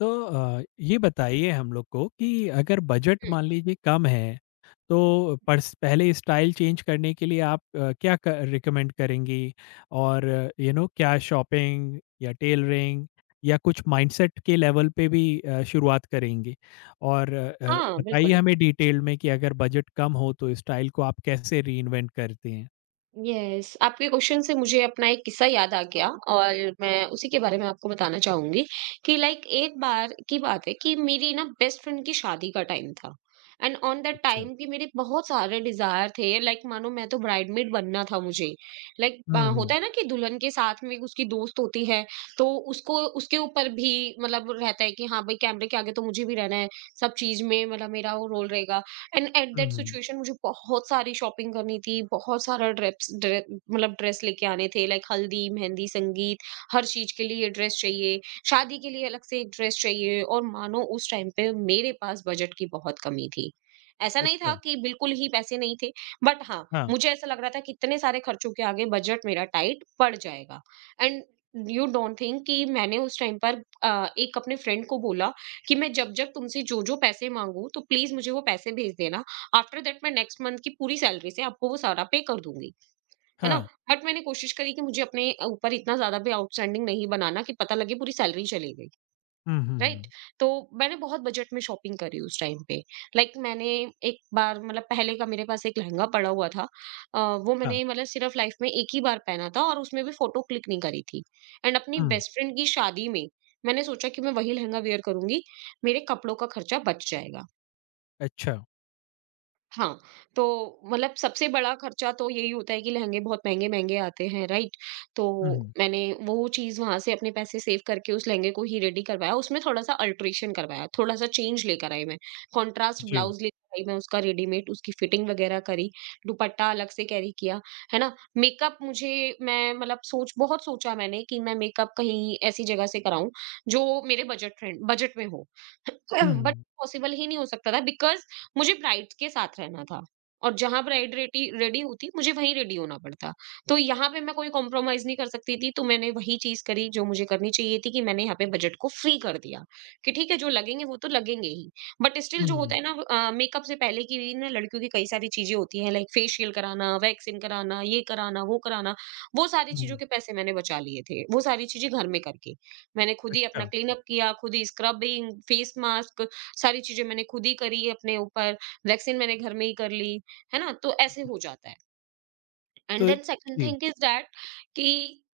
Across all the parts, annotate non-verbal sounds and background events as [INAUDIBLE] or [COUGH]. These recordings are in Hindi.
तो ये बताइए हम लोग को कि अगर बजट मान लीजिए कम है, तो पर्स पहले स्टाइल चेंज करने के लिए आप क्या क रिकमेंड करेंगी? और यू नो क्या शॉपिंग या टेलरिंग या कुछ माइंडसेट के लेवल पे भी शुरुआत करेंगी? और हाँ, बताइए बिल्कुल। हमें डिटेल में कि अगर बजट कम हो तो स्टाइल को आप कैसे रीइन्वेंट करती हैं? यस, आपके क्वेश्चन से मुझे अपना एक किस्सा याद आ गया और मैं उसी के बारे में आपको बताना चाहूँगी कि लाइक एक बार की बात है कि मेरी ना बेस्ट फ्रेंड की शादी का टाइम था। एंड ऑन दैट अच्छा। टाइम कि मेरे बहुत सारे डिज़ायर थे लाइक मानो मैं तो ब्राइडमेड बनना था मुझे। लाइक हुँ, हुँ। होता है ना कि दुल्हन के साथ में उसकी दोस्त होती है, तो उसको उसके ऊपर भी मतलब रहता है कि हाँ, भाई कैमरे के आगे तो मुझे भी रहना है, सब चीज़ में मतलब मेरा वो रोल रहेगा। And at hmm, that hmm. Situation मुझे बहुत सारी शॉपिंग करनी थी, बहुत सारा मतलब ड्रेस लेके आने थे लाइक हल्दी मेहंदी संगीत, हर चीज के लिए ड्रेस चाहिए, शादी के लिए अलग से एक ड्रेस चाहिए। और मानो उस टाइम पे मेरे पास बजट की बहुत कमी थी। ऐसा नहीं था अच्छा। कि बिल्कुल ही पैसे नहीं थे, बट हाँ हाँ, मुझे ऐसा लग रहा था कि इतने सारे खर्चों के आगे बजट मेरा टाइट पड़ जाएगा। एंड यू डोंट थिंक कि मैंने उस टाइम पर एक अपने फ्रेंड को बोला कि मैं जब-जब तुमसे जो-जो पैसे माँगूँ, तो प्लीज़ मुझे वो पैसे भेज देना। आफ्टर दैट मैं नेक्स्ट मंथ की पूरी सैलरी से आपको वो सारा पे कर दूँगी। है ना? हाँ। बट मैंने कोशिश करी कि मुझे अपने ऊपर इतना ज़्यादा भी आउटस्टैंडिंग नहीं बनाना कि पता लगे पूरी सैलरी चली गई। हुँ, हुँ, राइट, हुँ। तो मैंने बहुत बजट में शॉपिंग करी उस टाइम पे। लाइक मैंने एक बार मतलब पहले का मेरे पास एक लहंगा पड़ा हुआ था। अ, वो हाँ। मैंने मतलब सिर्फ लाइफ में एक ही बार पहना था और उसमें भी फोटो क्लिक नहीं करी थी। एंड अपनी हुँ। बेस्ट फ्रेंड की शादी में मैंने सोचा कि मैं वही लहंगा वेयर करूंगी, मेरे कपड़ों का खर्चा बच जाएगा। अच्छा। हाँ, तो मतलब सबसे बड़ा खर्चा तो यही होता है कि लहंगे बहुत महँगे-महँगे आते हैं, राइट? तो हुँ, हुँ। मैंने वो चीज़ वहाँ से अपने पैसे सेव करके उस लहंगे को ही रेडी करवाया, उसमें थोड़ा-सा अल्टरेशन करवाया, थोड़ा-सा चेंज लेकर आई मैं, कॉन्ट्रास्ट जी। ब्लाउज़ लेकर आई मैं उसका रेडीमेड, उसकी फिटिंग वगैरह करी, दुपट्टा अलग से कैरी किया, है ना? मेकअप मुझे मैं मतलब सोच बहुत सोचा मैंने कि मैं मेकअप कहीं ऐसी जगह से कराऊँ, जो मेरे बजट में हो। [CLEARS THROAT] हुँ, बट हुँ। पॉसिबल ही नहीं हो सकता था बिकॉज़ मुझे ब्राइड के साथ रहना था और जहाँ ब्राइड रेडी रेडी होती मुझे वहीं रेडी होना पड़ता। तो यहाँ पे मैं कोई कॉम्प्रोमाइज़ नहीं कर सकती थी, तो मैंने वही चीज़ करी जो मुझे करनी चाहिए थी कि मैंने यहाँ पे बजट को फ्री कर दिया कि ठीक है, जो लगेंगे वो तो लगेंगे ही। बट स्टिल हुँ, जो होता हुँ, है ना, मेकअप से पहले की भी ना लड़कियों की कई सारी चीज़ें होती हैं लाइक फेशियल कराना, वैक्सिंग कराना, ये कराना। वो सारी हुँ, चीज़ों हुँ। के पैसे मैंने बचा लिए थे। वो सारी चीज़ें घर में करके। मैंने खुद ही अच्छा, अपना क्लीनअप किया, खुद ही स्क्रबिंग, फेस मास्क, सारी चीज़ें मैंने खुद ही करी अपने ऊपर, वैक्सीन मैंने घर में ही कर ली, है ना? तो ऐसे हो जाता है। एंड तो देन सेकंड जी। थिंग इज़ दैट कि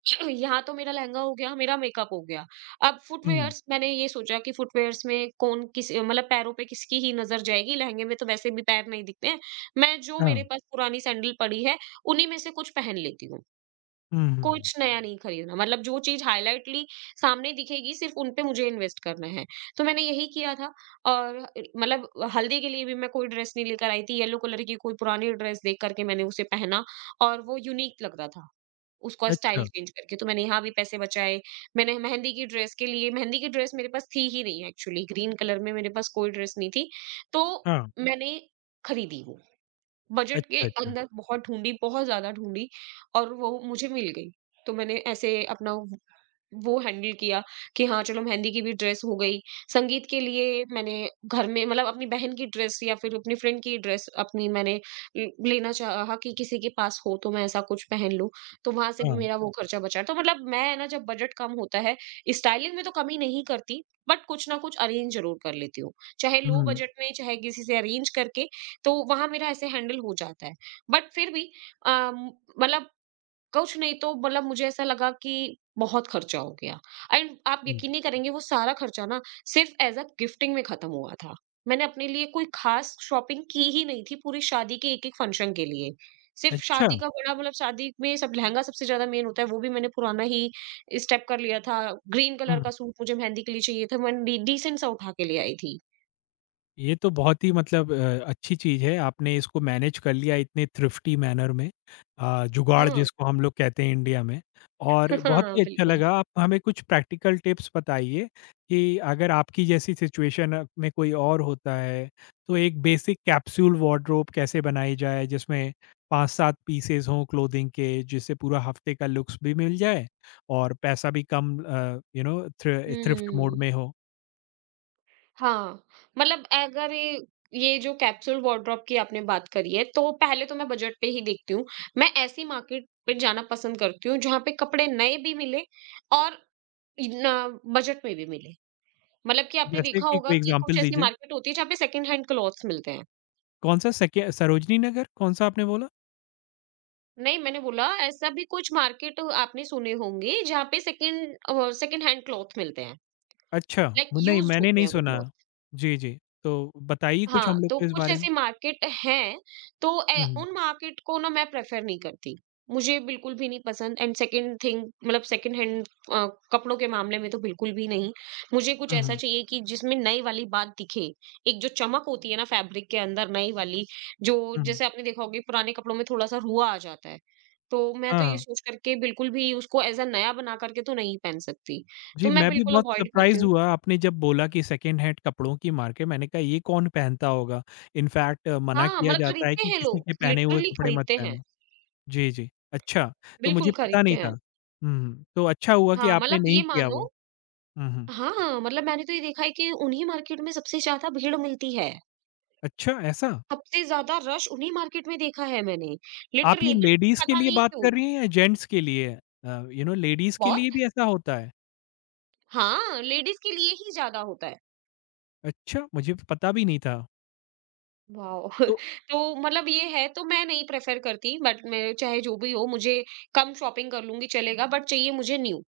[CLEARS THROAT] यहाँ तो मेरा लहंगा हो गया, मेरा मेकअप हो गया। अब हुँ, फुटवियर्स मैंने ये सोचा कि फुटवियर्स में कौन किस मतलब पैरों पे किसकी ही नज़र जाएगी, लहंगे में तो वैसे भी पैर नहीं दिखते हैं। मैं जो मेरे हाँ। पास पुरानी सैंडल पड़ी है, उन्हीं में से कुछ पहन लेती हूँ। हुँ, हुँ। कुछ नया नहीं खरीदना, मतलब जो चीज़ हाइलाइटली सामने दिखेगी सिर्फ उन पे मुझे इन्वेस्ट करना है। तो मैंने यही किया था। और मतलब हल्दी के लिए भी मैं कोई ड्रेस नहीं लेकर आई थी, येलो कलर की कोई पुरानी ड्रेस देख कर के मैंने उसे पहना और वो यूनीक लग रहा था, उसका स्टाइल अच्छा, चेंज करके। तो मैंने यहाँ भी पैसे बचाए। मैंने मेहंदी की ड्रेस के लिए, मेहंदी की ड्रेस मेरे पास थी ही नहीं एक्चुअली, ग्रीन कलर में मेरे पास कोई ड्रेस नहीं थी, तो हाँ। मैंने खरीदी वो। बजट के अच्छा, अच्छा। अंदर बहुत ढूँढी, बहुत ज़्यादा ढूँढी और वो मुझे मिल गई। तो मैंने ऐसे अपना वो हैंडल किया कि हाँ चलो मेहंदी की भी ड्रेस हो गई। संगीत के लिए मैंने घर में मतलब अपनी बहन की ड्रेस या फिर अपनी फ्रेंड की ड्रेस अपनी मैंने लेना चाहा कि किसी के पास हो तो मैं ऐसा कुछ पहन लूं। तो वहां से भी हाँ। मेरा वो खर्चा बचा। तो मतलब मैं है ना, जब बजट कम होता है स्टाइलिंग में तो कमी नहीं करती, बट कुछ ना कुछ अरेंज जरूर कर लेती हूँ, चाहे लो हुँ, बजट में चाहे किसी से अरेंज करके। तो वहां मेरा ऐसे हैंडल हो जाता है। बट फिर भी अम, मतलब कुछ नहीं तो मतलब मुझे ऐसा लगा कि बहुत खर्चा हो गया। एंड आप हुँ। यकीन नहीं करेंगे, वो सारा खर्चा ना सिर्फ एज अ गिफ्टिंग में खत्म हुआ था। मैंने अपने लिए कोई खास शॉपिंग की ही नहीं थी पूरी शादी के एक एक फंक्शन के लिए। सिर्फ अच्छा! शादी का बड़ा मतलब शादी में सब लहंगा सबसे ज्यादा मेन होता है, वो भी मैंने पुराना ही स्टेप कर लिया था। ग्रीन कलर हुँ। का सूट मुझे मेहंदी के लिए चाहिए था, मैं डिसेंट सा उठा के ले आई थी। ये तो बहुत ही मतलब अच्छी चीज़ है, आपने इसको मैनेज कर लिया इतने थ्रिफ्टी मैनर में। जुगाड़ हाँ। जिसको हम लोग कहते हैं इंडिया में। और [LAUGHS] बहुत हाँ ही अच्छा बिल्कुल। लगा। आप हमें कुछ प्रैक्टिकल टिप्स बताइए कि अगर आपकी जैसी सिचुएशन में कोई और होता है, तो एक बेसिक कैप्सूल वार्डरोब कैसे बनाई जाए जिसमें 5-7 पीसेज़ हों क्लोथिंग के, जिससे पूरा हफ्ते का लुक्स भी मिल जाए और पैसा भी कम यू नो थ्रिफ्ट मोड हम्म। में हो? हाँ, मतलब अगर ये ये जो कैप्सूल वार्डरोब की आपने बात करी है, तो पहले तो मैं बजट पे ही देखती हूँ। मैं ऐसी मार्केट पे जाना पसंद करती हूँ, जहाँ पे कपड़े नए भी मिले और न बजट में भी मिले। मतलब कि आपने जैसे देखा कि होगा कोई कि कुछ एग्ज़ाम्पल ऐसी दीजिए। मार्केट होती है, जहाँ पे सेकंड हैंड क्लॉथ्स मिलते हैं। कौन-सा सके सरोजनी नगर? कौन-सा आपने बोला? नहीं, मैंने बोला ऐसा भी कुछ मार्केट आपने सुने होंगे, जहाँ पे सेकंड हैंड क्लॉथ मिलते हैं, अच्छा, लाइक नहीं यूज्ड मैंने होते नहीं हैं वो सुना। क्लॉथ। जी, जी। तो बताइए कुछ हाँ, हम लोग तो को इस कुछ बारे में। ऐसी मार्केट हैं, तो हुँ, ए हुँ। उन मार्केट को ना मैं प्रेफ़र नहीं करती। मुझे बिल्कुल भी नहीं पसंद। एंड सेकंड थिंग मतलब सेकंड हैंड कपड़ों के मामले में तो बिल्कुल भी नहीं। मुझे कुछ हुँ, ऐसा हुँ। चाहिए कि जिसमें नई वाली बात दिखे। एक जो चमक होती है ना फैब्रिक के अंदर नई वाली, जो हुँ, हुँ। जैसे आपने देखा होगा कि पुराने कपड़ों में थोड़ा-सा रुआ आ जाता है। तो मैं हाँ, तो ये हाँ। सोच करके बिल्कुल भी उसको ऐज़ अ नया बना करके तो नहीं पहन सकती। जी, तो मैं मैं भी बिल्कुल बहुत अवॉइड करती सरप्राइज़ हूँ। हुआ आपने जब बोला कि सेकंड हैंड कपड़ों की मार्केट, मैंने कहा ये कौन पहनता होगा? इनफैक्ट मना हाँ, किया मतलब जाता है खरीदते कि हैं किसी लोग, के पहने हुए लिटरली कपड़े मत खरीदते हैं। पहनो। जी, जी। अच्छा, तो मुझे बिल्कुल पता खरीदते नहीं था। हैं। हुँ, हुँ। तो अच्छा हुआ कि हाँ, आपने मतलब नहीं ये किया मानो वो। हुँ, हुँ। हाँ, मतलब मैंने तो ये देखा है कि उन्हीं मार्केट में सबसे ज़्यादा भीड़ मिलती है। अच्छा, ऐसा? सबसे ज़्यादा रश उन्हीं मार्केट में देखा है मैंने, आप ये लिटरली। बट लेडीज़ के पता लिए नहीं बात क्यों। कर रही हैं या जेंट्स के लिए? यू नो लेडीज़ के बहुत लिए भी ऐसा होता है? हाँ, लेडीज़ के लिए ही ज़्यादा होता है। अच्छा, मुझे पता भी नहीं था। वॉव! [LAUGHS] तो तो मतलब ये है तो मैं नहीं प्रेफ़र करती बट मैं चाहे जो भी हो मुझे कम शॉपिंग कर लूँगी चलेगा बट चाहिए मुझे न्यू।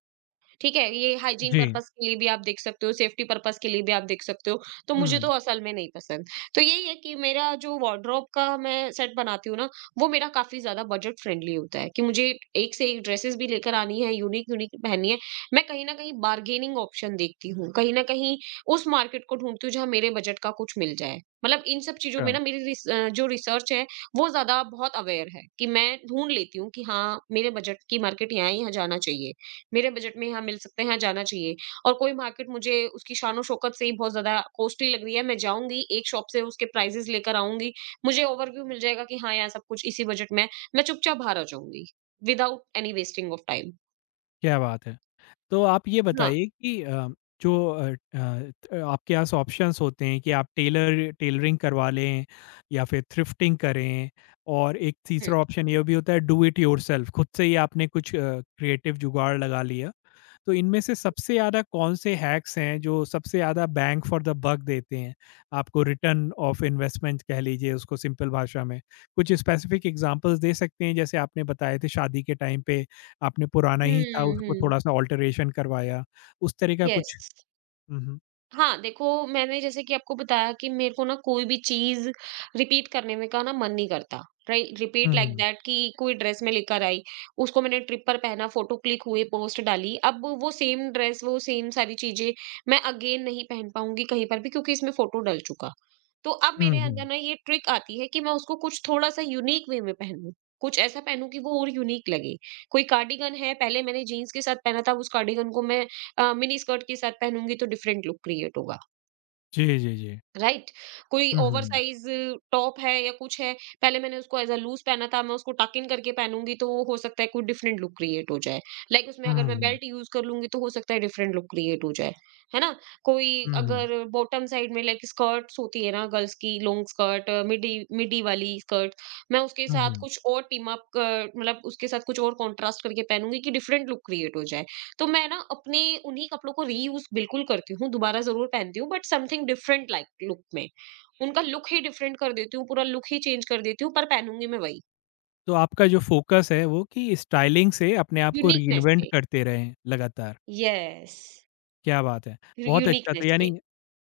ठीक है? ये हाइजीन जी, पर्पज़ के लिए भी आप देख सकते हो, सेफ्टी पर्पज़ के लिए भी आप देख सकते हो, तो मुझे तो हुँ, असल में नहीं पसंद। तो यही है कि मेरा जो वार्डरोब का मैं सेट बनाती हूँ ना, वो मेरा काफ़ी ज़्यादा बजट फ्रेंडली होता है कि मुझे एक से एक ड्रेसेस भी लेकर आनी है, यूनिक-यूनिक पहननी है। मैं कहीं न कहीं बार्गेनिंग ऑप्शन देखती हूँ, कहीं न कहीं उस मार्केट को ढूँढती हूँ जहाँ मेरे बजट का कुछ मिल जाए। मतलब इन सब चीज़ों में अच्छा, ना मेरी जो रिसर्च है, वो ज़्यादा बहुत अवेयर है कि मैं ढूँढ लेती हूँ कि हाँ, मेरे बजट की मार्केट यहाँ है, यहाँ जाना चाहिए। मेरे बजट में यहाँ मिल सकते हैं, यहाँ जाना चाहिए। और कोई मार्केट मुझे उसकी शान-ओ-शौकत से ही बहुत ज़्यादा कॉस्टली लग रही है, मैं जाऊँगी, एक शॉप से उसके प्राइसेज़ लेकर आऊँगी, मुझे ओवरव्यू मिल जाएगा कि हाँ, यहाँ सब कुछ इसी बजट में है, मैं चुपचाप बाहर आ जाऊँगी, without any wasting of time. क्या बात है। तो आप ये है ना? बताइए कि जो आपके पास ऑप्शंस होते हैं कि आप टेलरिंग करवा लें या फिर थ्रिफ्टिंग करें, और एक हुँ। तीसरा ऑप्शन ये भी होता है, डू इट योरसेल्फ खुद से ही आपने कुछ क्रिएटिव जुगाड़ लगा लिया। तो इनमें से सबसे ज़्यादा कौन से हैक्स हैं जो सबसे ज़्यादा बैंग फॉर द बक देते हैं? आपको रिटर्न ऑफ इन्वेस्टमेंट कह लीजिए उसको सिंपल भाषा में। कुछ स्पेसिफिक एग्जांपल्स दे सकते हैं, जैसे आपने बताए थे शादी के टाइम पे आपने पुराना ही था, हुँ, उसको हुँ। थोड़ा सा ऑल्टरेशन करवाया, उस तरह का कुछ? यस। हुँ, हुँ, हाँ, देखो मैंने जैसे कि आपको बताया कि मेरे को ना कोई भी चीज़ रिपीट करने में का ना मन नहीं करता, right? Repeat like hmm, that कि कोई ड्रेस मैं लेकर आई, उसको मैंने ट्रिप पर पहना, फ़ोटो क्लिक हुए, पोस्ट डाली। अब वो सेम ड्रेस, वो सेम सारी चीज़ें मैं अगेन नहीं पहन पाऊँगी कहीं पर भी क्योंकि इसमें फ़ोटो डल चुका। तो अब मेरे अंदर हुँ। ना ये ट्रिक आती है कि मैं उसको कुछ थोड़ा-सा यूनीक वे में पहनूँ, कुछ ऐसा पहनूँ कि वो और यूनीक लगे। कोई कार्डिगन है, पहले मैंने जीन्स के साथ पहना था, उस कार्डिगन को मैं मिनी स्कर्ट के साथ पहनूंगी तो डिफरेंट लुक क्रिएट होगा। जी, जी, जी। राइट। कोई हुँ, ओवर हुँ, साइज टॉप है या कुछ है, पहले मैंने उसको एज अ लूज पहना था, मैं उसको टक इन करके पहनूंगी तो वो हो सकता है कोई डिफरेंट लुक क्रिएट हो जाए। लाइक उसमें हुँ, अगर मैं हुँ, बेल्ट यूज कर लूंगी तो हो सकता है डिफरेंट लुक क्रिएट हो जाए। है ना? कोई, हुँ, हुँ, अगर बॉटम साइड में लाइक स्कर्ट्स होती है ना, गर्ल्स की लॉन्ग स्कर्ट, मिडी मिडी वाली स्कर्ट, मैं उसके हुँ, साथ हुँ। कुछ और टीम अप, मतलब उसके साथ कुछ और कॉन्ट्रास्ट करके पहनूंगी कि डिफरेंट लुक क्रिएट हो जाए। तो मैं ना अपने उन्हीं कपड़ों को रीयूज बिल्कुल करती हूँ, दोबारा ज़रूर पहनती हूँ but something different like look में। उनका लुक ही डिफरेंट कर देती हूँ, पूरा लुक ही चेंज कर देती हूँ पर पहनूँगी मैं वही, तो आपका जो फोकस है वो कि स्टाइलिंग से अपने आप को यूनिकनेस रीइन्वेंट पे। करते रहें लगातार, यस, क्या बात है! यू बहुत अच्छा। तो यूनिकनेस यानी पे।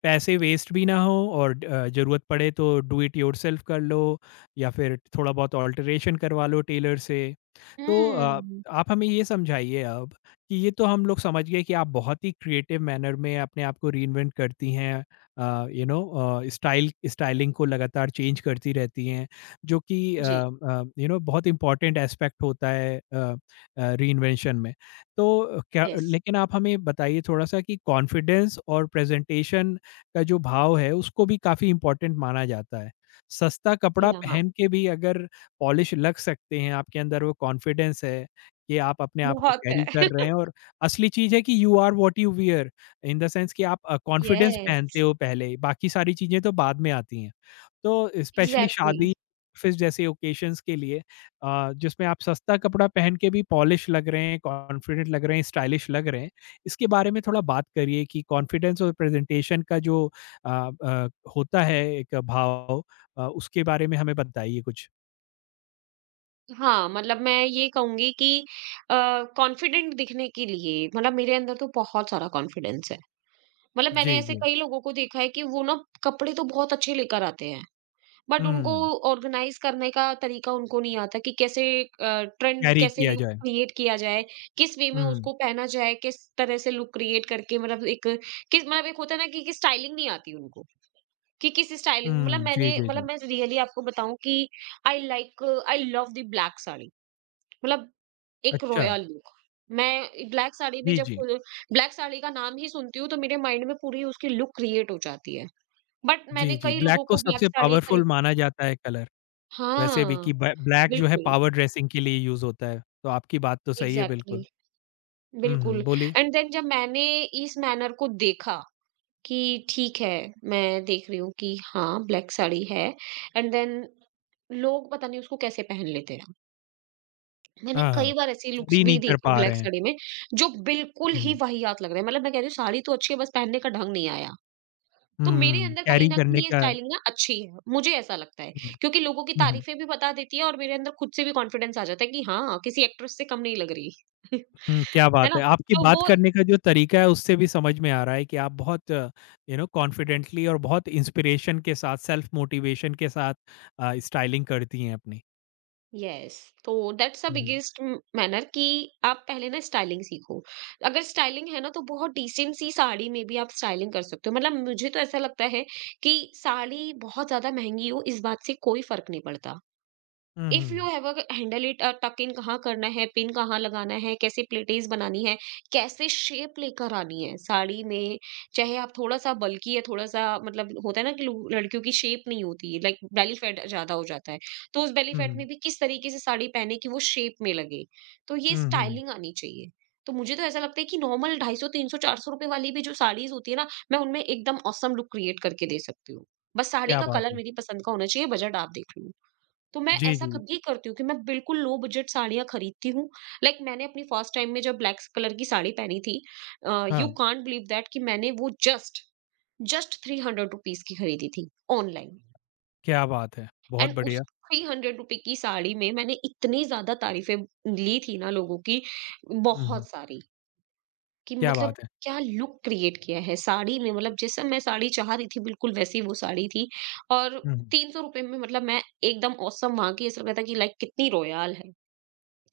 पैसे वेस्ट भी ना हो और ज़रूरत पड़े तो डू इट योरसेल्फ कर लो या फिर थोड़ा बहुत ऑल्टरेशन करवा लो टेलर से। तो हुँ, आप हमें ये समझाइए अब कि ये तो हम लोग समझ गए कि आप बहुत ही क्रिएटिव मैनर में अपने आप को रीइन्वेंट करती हैं, यू नो स्टाइलिंग को लगातार चेंज करती रहती हैं, जो कि जी, यू नो बहुत इंपॉर्टेंट एस्पेक्ट होता है रीइन्वेंशन में। तो क्या यस। लेकिन आप हमें बताइए थोड़ा-सा कि कॉन्फिडेंस और प्रेजेंटेशन का जो भाव है, उसको भी काफ़ी इंपॉर्टेंट माना जाता है। सस्ता कपड़ा यहाँ पहन के भी अगर पॉलिश लग सकते हैं, आपके अंदर वो कॉन्फिडेंस है कि आप अपने आप को बहुत कैरी है। कर रहे [LAUGHS] हैं, और असली चीज़ है कि you are what you wear. In the sense कि आप कॉन्फिडेंस पहनते यस, हो पहले, बाकी सारी चीज़ें तो बाद में आती हैं। तो स्पेशली एग्ज़ैक्टली। शादी, ऑफिस जैसे ओकेशंस के लिए जिसमें आप सस्ता कपड़ा पहन के भी पॉलिश लग रहे हैं, कॉन्फिडेंट लग रहे हैं, स्टाइलिश लग रहे हैं, इसके बारे में थोड़ा बात करिए कि कॉन्फिडेंस और प्रेज़ेंटेशन का जो अ अ, होता है एक भाव, उसके बारे में हमें बताइए कुछ। हाँ, मतलब मैं ये कहूँगी कि अ, कॉन्फिडेंट दिखने के लिए मतलब मेरे अंदर तो बहुत सारा कॉन्फिडेंस है। मतलब मैंने जी, ऐसे जी। कई लोगों को देखा है कि वो ना कपड़े तो बहुत अच्छे लेकर आते हैं बट उनको हुँ, ऑर्गेनाइज करने का तरीका उनको नहीं आता कि कैसे ट्रेंड, कैरी कैसे किया लुक जाए। क्रिएट किया जाए, किस वे में हुँ, उसको पहना जाए, किस तरह से लुक क्रिएट करके, मतलब एक किस मतलब, एक होता है ना कि स्टाइलिंग नहीं आती उनको कि किस स्टाइलिंग, मतलब हुँ, जी, मैंने जी, मतलब जी। मैं रियली आपको बताऊं कि I like I love the black sari, मतलब एक अच्छा, रॉयल लुक। मैं ब्लैक साड़ी में जी, जब जी। फुल ब्लैक साड़ी का नाम ही सुनती हूँ तो मेरे माइंड में पूरी उसकी लुक क्रिएट हो जाती है। बट मैंने जी, जी, कई ब्लैक लोगों को को ब्लैक सबसे साड़ी पावरफुल खरीद। माना जाता है कलर, वैसे भी हाँ, कि ब ब्लैक जो है बिल्कुल, पावर ड्रेसिंग के लिए यूज़ होता है, तो आपकी बात तो सही है एग्ज़ैक्टली, बिल्कुल। हुँ, हुँ, बिल्कुल। बोलिए। एंड देन जब मैंने इस मैनर को देखा कि ठीक है, मैं देख रही हूँ कि हाँ, ब्लैक साड़ी है, एंड देन लोग पता नहीं उसको कैसे पहन लेते हैं। मैंने हाँ, हाँ, कई बार ऐसी लुक्स कैरी नहीं भी कर देखी पा ब्लैक रहे हैं। साड़ी में जो बिल्कुल ही हुँ, वाहियात लग रहे हैं। मतलब मैं कह रही हूँ साड़ी तो अच्छी है बस पहनने का ढंग नहीं आया। तो मेरे हुँ, अंदर कहीं कैरी न करने कहीं ये का स्टाइलिंग ना अच्छी है, मुझे ऐसा लगता है, हुँ, क्योंकि लोगों की हुँ, हुँ। तारीफ़ें भी बता देती है और मेरे अंदर खुद से भी कॉन्फिडेंस आ जाता है कि हाँ, किसी एक्ट्रेस से कम नहीं लग रही। [LAUGHS] हुँ, क्या है बात ना? है! आपकी तो बात वो करने का जो तरीका है उससे भी समझ में आ रहा है कि आप बहुत यू नो कॉन्फिडेंटली और बहुत इंस्पिरेशन के साथ, सेल्फ मोटिवेशन के साथ स्टाइलिंग करती हैं अपनी। यस, तो that's a hmm, hmm. Biggest म मैनर कि आप पहले ना स्टाइलिंग सीखो। अगर स्टाइलिंग है ना तो बहुत डिसेंट सी साड़ी में भी आप स्टाइलिंग कर सकते हो। मतलब मुझे तो ऐसा लगता है कि साड़ी बहुत ज़्यादा महँगी हो इस बात से कोई फ़र्क नहीं पड़ता। हुँ, if you hmm. Have handle it, tuck in कहाँ करना है, पिन कहाँ लगाना है, कैसे प्लेटेज बनानी है, कैसे शेप लेकर आनी है साड़ी में। चाहे आप थोड़ा सा बल्की या थोड़ा सा मतलब, होता है ना कि लड़कियों की शेप नहीं होती है, लाइक बेली फैट ज्यादा हो जाता है, तो उस बेली हुँ, फैट हुँ। में भी किस तरीके से साड़ी पहने कि वो शेप में लगे, तो ये हुँ, हुँ। स्टाइलिंग आनी चाहिए। तो मुझे तो ऐसा लगता है कि नॉर्मल ढाई सौ तीन सौ चार सौ रुपए वाली भी जो साड़ीज होती है ना, मैं उनमें एकदम औसम लुक क्रिएट करके दे सकती हूँ। बस साड़ी क्या का बात कलर है! मेरी पसंद का होना चाहिए, बजट आप देख लो। तो मैं जी, ऐसा जी। कब ये करती हूँ कि मैं बिल्कुल लो बजट साड़ियाँ खरीदती हूँ। लाइक मैंने अपनी फर्स्ट टाइम में जब ब्लैक कलर की साड़ी पहनी थी, हाँ, यू कांट बिलीव दैट कि मैंने वो just just three hundred rupees की खरीदी थी ऑनलाइन। क्या बात है! बहुत एंड उस बढ़िया। 300 रुपए की साड़ी में मैंने इतनी ज़्यादा तारीफ़ें ली थी ना लोगों की, हुँ, हुँ। बहुत सारी, कि क्या मतलब बात है! क्या लुक क्रिएट किया है साड़ी में, मतलब जैसा मैं साड़ी चाह रही थी बिल्कुल वैसी वो साड़ी थी। और हुँ, हुँ। ₹300 में मतलब मैं एकदम ऑसम, वहाँ की ऐसा लग रहा था कि लाइक कितनी रॉयल है।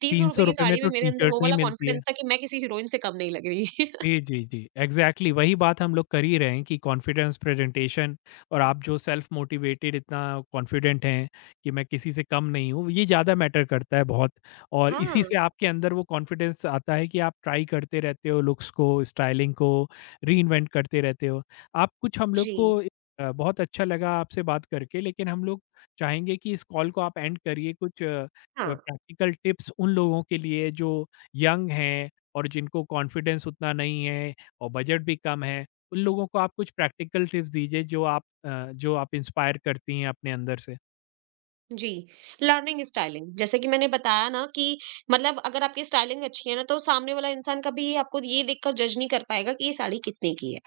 ₹300 ₹300 की में साड़ी में तो मेरे अंदर टी-शर्ट वो नहीं वाला मिलती है। कॉन्फिडेंस था कि मैं किसी हीरोइन से कम नहीं लग रही। [LAUGHS] जी, जी, जी। एग्ज़ैक्टली वही बात हम लोग कर ही रहे हैं कि कॉन्फिडेंस, प्रेज़ेंटेशन, और आप जो सेल्फ़ मोटिवेटेड इतना कॉन्फिडेंट हैं कि मैं किसी से कम नहीं हूँ, ये ज़्यादा मैटर करता है बहुत। और इसी हाँ, से आपके अंदर वो कॉन्फिडेंस आता है कि आप ट्राई करते रहते हो लुक्स को, स्टाइलिंग को, रीइन्वेंट करते रहते हो। आप कुछ हम लोग जी। को अ, बहुत अच्छा लगा आपसे बात करके, लेकिन हम लोग चाहेंगे कि इस कॉल को आप एंड करिए कुछ हाँ, प्रैक्टिकल टिप्स उन लोगों के लिए जो यंग हैं और जिनको कॉन्फिडेंस उतना नहीं है और बजट भी कम है। उन लोगों को आप कुछ प्रैक्टिकल टिप्स दीजिए जो आप इंस्पायर करती हैं अपने अंदर से। जी। लर्निंग स्टाइलिंग, जैसे कि मैंने बताया ना कि मतलब अगर आपकी स्टाइलिंग अच्छी है ना तो सामने वाला इंसान कभी ये आपको ये देखकर जज नहीं कर पाएगा कि ये साड़ी कितने की है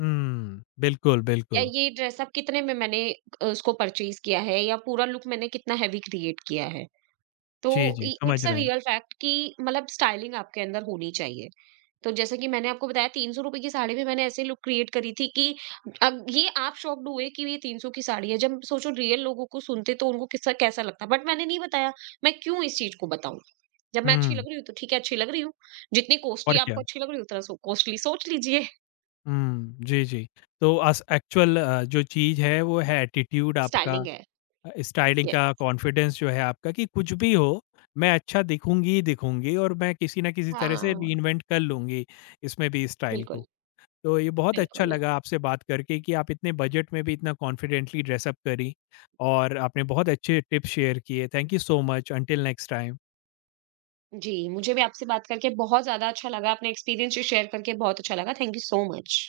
हुँ, बिल्कुल, या बिल्कुल। ये ड्रेसअप कितने में मैंने उसको परचेज़ किया है या पूरा लुक मैंने कितना हेवी क्रिएट किया है। तो जी, जी, इ समझ इट्स अ रहे हैं। रियल फैक्ट कि मतलब स्टाइलिंग आपके अंदर होनी चाहिए। तो जैसे कि मैंने आपको बताया ₹300 की साड़ी भी मैंने ऐसे लुक क्रिएट करी थी कि अब ये आप शॉक्ड हुए कि ये 300 की साड़ी है। जब सोचो रियल लोगों को सुनते तो उनको किसका कैसा लगता। बट मैंने नहीं बताया, मैं क्यों इस चीज़ को बताऊँ? जब मैं अच्छी हुँ, लग रही हूँ तो ठीक है अच्छी लग रही हूँ। जितनी कॉस्टली और क्या? आपको अच्छी लग रही है उतना सो कॉस्टली सोच लीजिए। हुँ, जी, जी। तो अस एक्चुअल जो चीज़ है वो है एटीट्यूड [LAUGHS] आपका, स्टाइलिंग है। Styling yes. का कॉन्फिडेंस जो है आपका कि कुछ भी हो, मैं अच्छा दिखूँगी ही दिखूँगी और मैं किसी न किसी तरह से हाँ, रीइन्वेंट कर लूँगी इसमें भी स्टाइल बिल्कुल, को। तो ये बहुत अच्छा बिल्कुल। लगा आपसे बात करके कि आप इतने बजट में भी इतना कॉन्फिडेंटली ड्रेसअप करी और आपने बहुत अच्छे टिप्स शेयर किए। Thank you so much, until next time. जी, मुझे भी आपसे बात करके बहुत ज़्यादा अच्छा लगा, अपना एक्सपीरियंस शेयर करके बहुत अच्छा लगा। Thank you so much.